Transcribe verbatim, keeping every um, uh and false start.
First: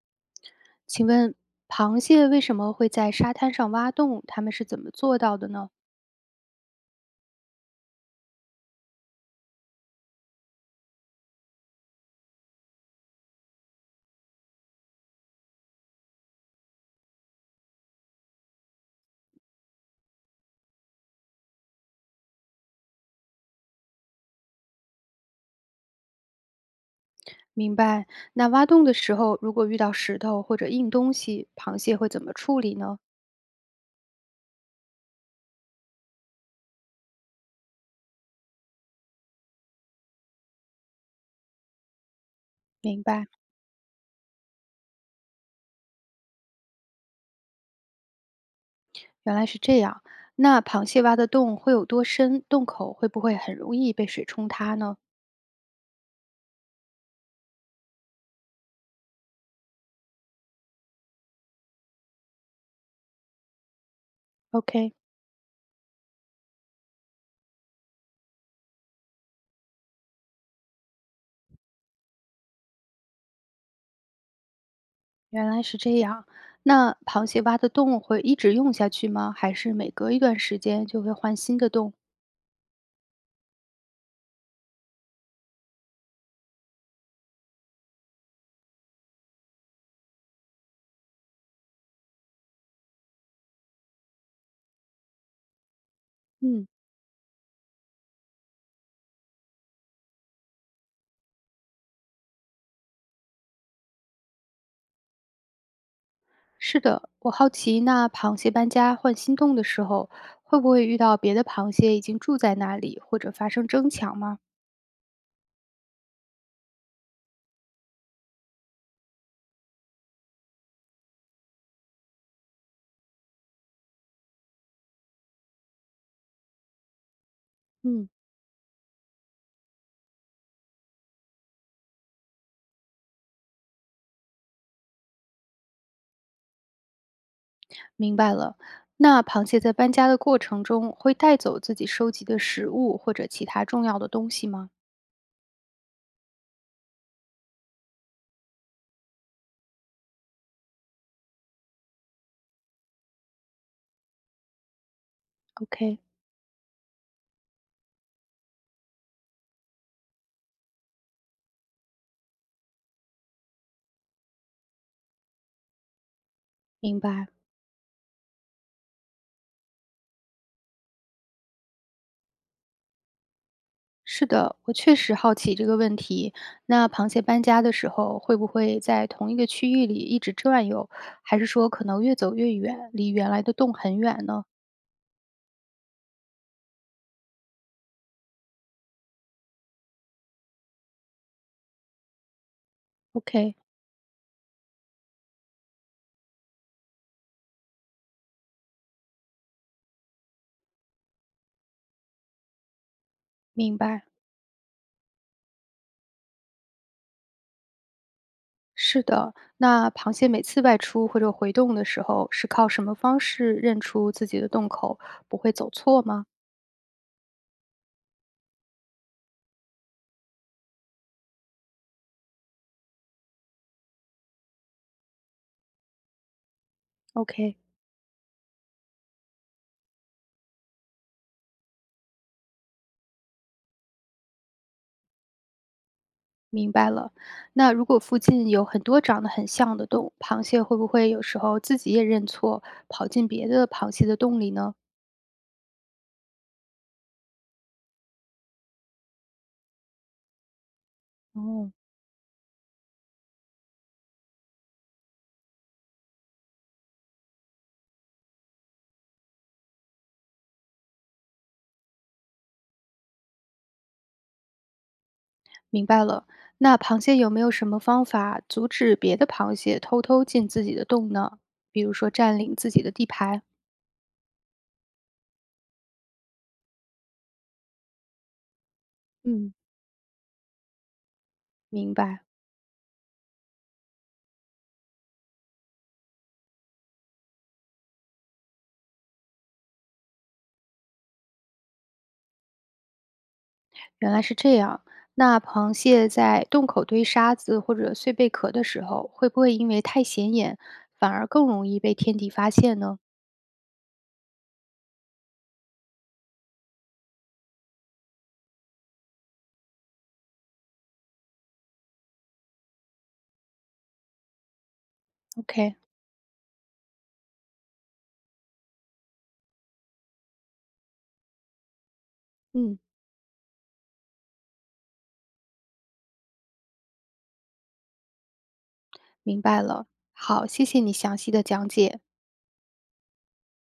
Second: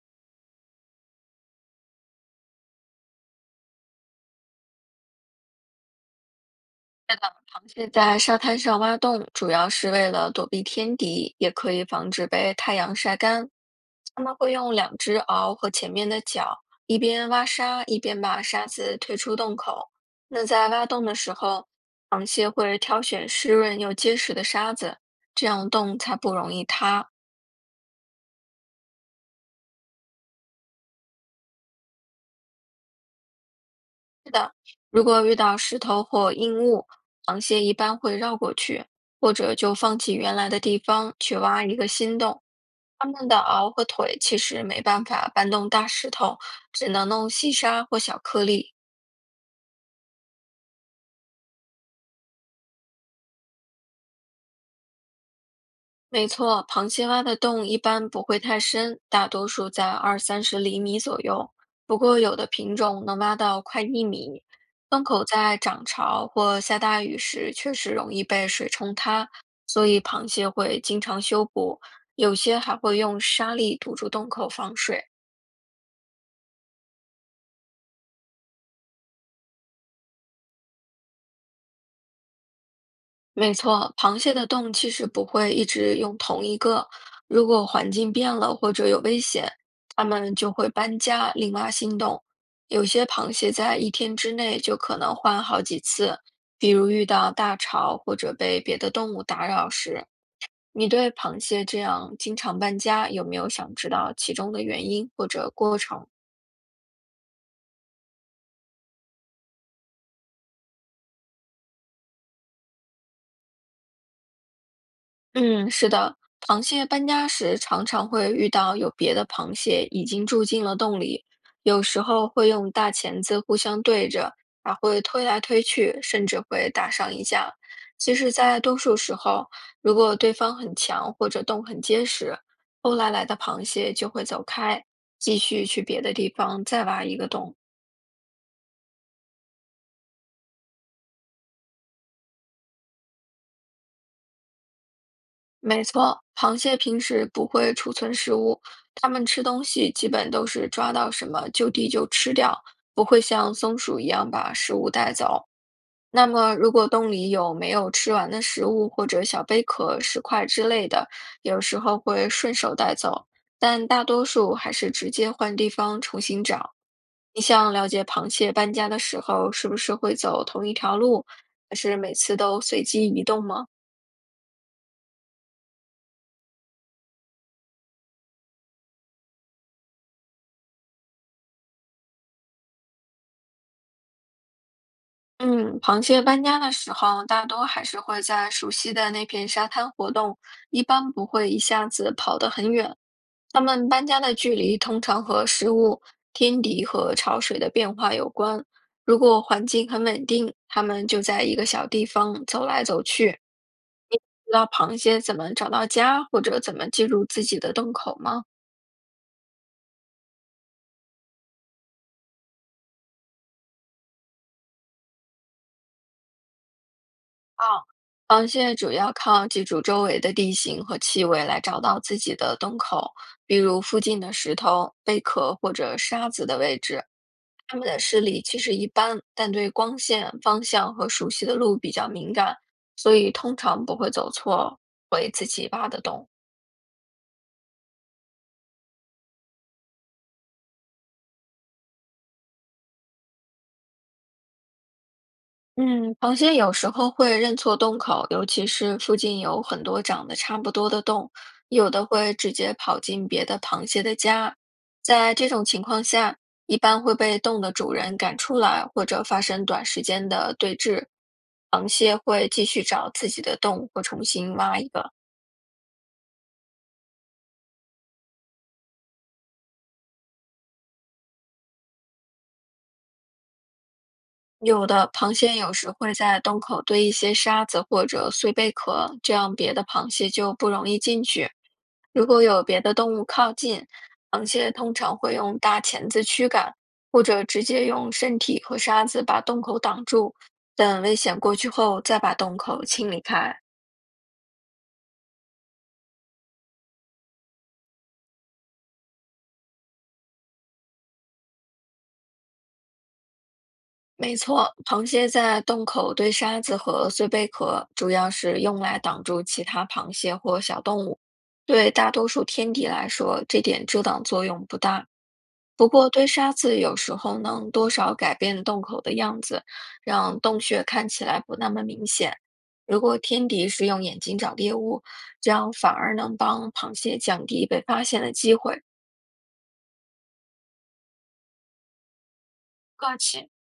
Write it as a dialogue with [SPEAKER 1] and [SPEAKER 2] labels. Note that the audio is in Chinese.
[SPEAKER 1] 请问螃蟹为什么会在沙滩上挖洞？它们是怎么做到的呢？
[SPEAKER 2] 是的，螃蟹在沙滩上挖洞，主要是为了躲避天敌，也可以防止被太阳晒干。它们会用两只螯和前面的脚，一边挖沙，一边把沙子推出洞口。那在挖洞的时候，螃蟹会挑选湿润又结实的沙子，这样洞才不容易塌。
[SPEAKER 1] 明白。那挖洞的时候，如果遇到石头或者硬东西，螃蟹会怎么处理呢？
[SPEAKER 2] 如果遇到石头或硬物，螃蟹一般会绕过去，或者就放弃原来的地方去挖一个新洞。
[SPEAKER 1] 明
[SPEAKER 2] 它
[SPEAKER 1] 白，
[SPEAKER 2] 们的螯和腿其实没办法搬动大石头，只能弄细沙或小颗粒。
[SPEAKER 1] 原来是这样。那螃蟹挖的洞会有多深？洞口会不会很容易被水冲塌呢
[SPEAKER 2] 没错，螃蟹挖的洞一般不会太深，大多数在二三十厘米左右。不过有的品种能挖到快一米。
[SPEAKER 1] ？OK，
[SPEAKER 2] 洞口在涨潮或下大雨时确实容易被水冲塌，所以螃蟹会经常修补，有些还会用沙粒堵住洞口防水。
[SPEAKER 1] 原来是这样。那螃蟹挖的洞会一直用下去吗？还是每隔一段时间就会换新的洞？
[SPEAKER 2] 没错，螃蟹的洞其实不会一直用同一个，如果环境变了或者有危险，它们就会搬家，另挖新洞。有些螃蟹在一天之内就可能换好几次，
[SPEAKER 1] 嗯。
[SPEAKER 2] 比如遇到大潮或者被别的动物打扰时。你对螃蟹这样经常搬家，有没有想知道其中的原因或者过程？
[SPEAKER 1] 是的，我好奇，那螃蟹搬家换新洞的时候，会不会遇到别的螃蟹已经住在那里，或者发生争抢吗？
[SPEAKER 2] 嗯，是的，螃蟹搬家时常常会遇到有别的螃蟹已经住进了洞里，有时候会用大钳子互相对着，还会推来推去，甚至会打上一架。
[SPEAKER 1] 嗯，
[SPEAKER 2] 其实，在多数时候，如果对方很强或者洞很结实，后来来的螃蟹就会走开，继续去别的地方再挖一个洞。
[SPEAKER 1] 明白了。那螃蟹在搬家的过程中，会带走自己收集的食物或者其他重要的东西吗
[SPEAKER 2] 没错，螃蟹平时不会储存食物，它们吃东西基本都是抓到什么就地就吃掉，不会像松鼠一样把食物带走。
[SPEAKER 1] ？OK，
[SPEAKER 2] 那么，如果洞里有没有吃完的食物或者小贝壳、石块之类的，有时候会顺手带走，但大多数还是直接换地方重新找。
[SPEAKER 1] 明白。
[SPEAKER 2] 你想了解螃蟹搬家的时候是不是会走同一条路，还是每次都随机移动吗？
[SPEAKER 1] 是的，我确实好奇这个问题。那螃蟹搬家的时候，会不会在同一个区域里一直转悠，还是说可能越走越远，离原来的洞很远呢
[SPEAKER 2] 嗯，螃蟹搬家的时候，大多还是会在熟悉的那片沙滩活动，一般不会一下子跑得很远。
[SPEAKER 1] ？OK，
[SPEAKER 2] 它们搬家的距离通常和食物、天敌和潮水的变化有关。如果环境很稳定，它们就在一个小地方走来走去。
[SPEAKER 1] 明白。
[SPEAKER 2] 你知道螃蟹怎么找到家，或者怎么进入自己的洞口吗？
[SPEAKER 1] 是的，那螃蟹每次外出或者回洞的时候，是靠什么方式认出自己的洞口，不会走错吗
[SPEAKER 2] 啊，螃蟹主要靠记住周围的地形和气味来找到自己的洞口，比如附近的石头、贝壳或者沙子的位置。
[SPEAKER 1] ？OK，
[SPEAKER 2] 它们的视力其实一般，但对光线、方向和熟悉的路比较敏感，所以通常不会走错回自己挖的洞。
[SPEAKER 1] 明白了。那如果附近有很多长得很像的洞，螃蟹会不会有时候自己也认错，跑进别的螃蟹的洞里呢？
[SPEAKER 2] 嗯，螃蟹有时候会认错洞口，尤其是附近有很多长得差不多的洞，
[SPEAKER 1] 哦，
[SPEAKER 2] 有的会直接跑进别的螃蟹的家。在这种情况下，一般会被洞的主人赶出来，或者发生短时间的对峙。螃蟹会继续找自己的洞或重新挖一个。
[SPEAKER 1] 明白了。那螃蟹有没有什么方法阻止别的螃蟹偷偷进自己的洞呢？比如说占领自己的地盘？
[SPEAKER 2] 有的螃蟹有时会在洞口堆一些沙子或者碎贝壳，这样
[SPEAKER 1] 嗯，
[SPEAKER 2] 别的螃蟹就不容易进去。
[SPEAKER 1] 明白。
[SPEAKER 2] 如果有别的动物靠近，螃蟹通常会用大钳子驱赶，或者直接用身体和沙子把洞口挡住，等危险过去后再把洞口清理开。
[SPEAKER 1] 原来是这样。那螃蟹在洞口堆沙子或者碎贝壳的时候，会不会因为太显眼，反而更容易被天敌发现呢
[SPEAKER 2] 没错，螃蟹在洞口堆沙子和碎贝壳，主要是用来挡住其他螃蟹或小动物。对大多数天敌来说，这点遮挡作用不大。
[SPEAKER 1] ？OK，
[SPEAKER 2] 不过堆沙子有时候能多少改变洞口的样子，让洞穴看起来不那么明显。
[SPEAKER 1] 嗯，
[SPEAKER 2] 如果天敌是用眼睛找猎物，这样反而能帮螃蟹降低被发现的机会。
[SPEAKER 1] 明白了。好，谢谢你详细的讲解。
[SPEAKER 2] 不客气。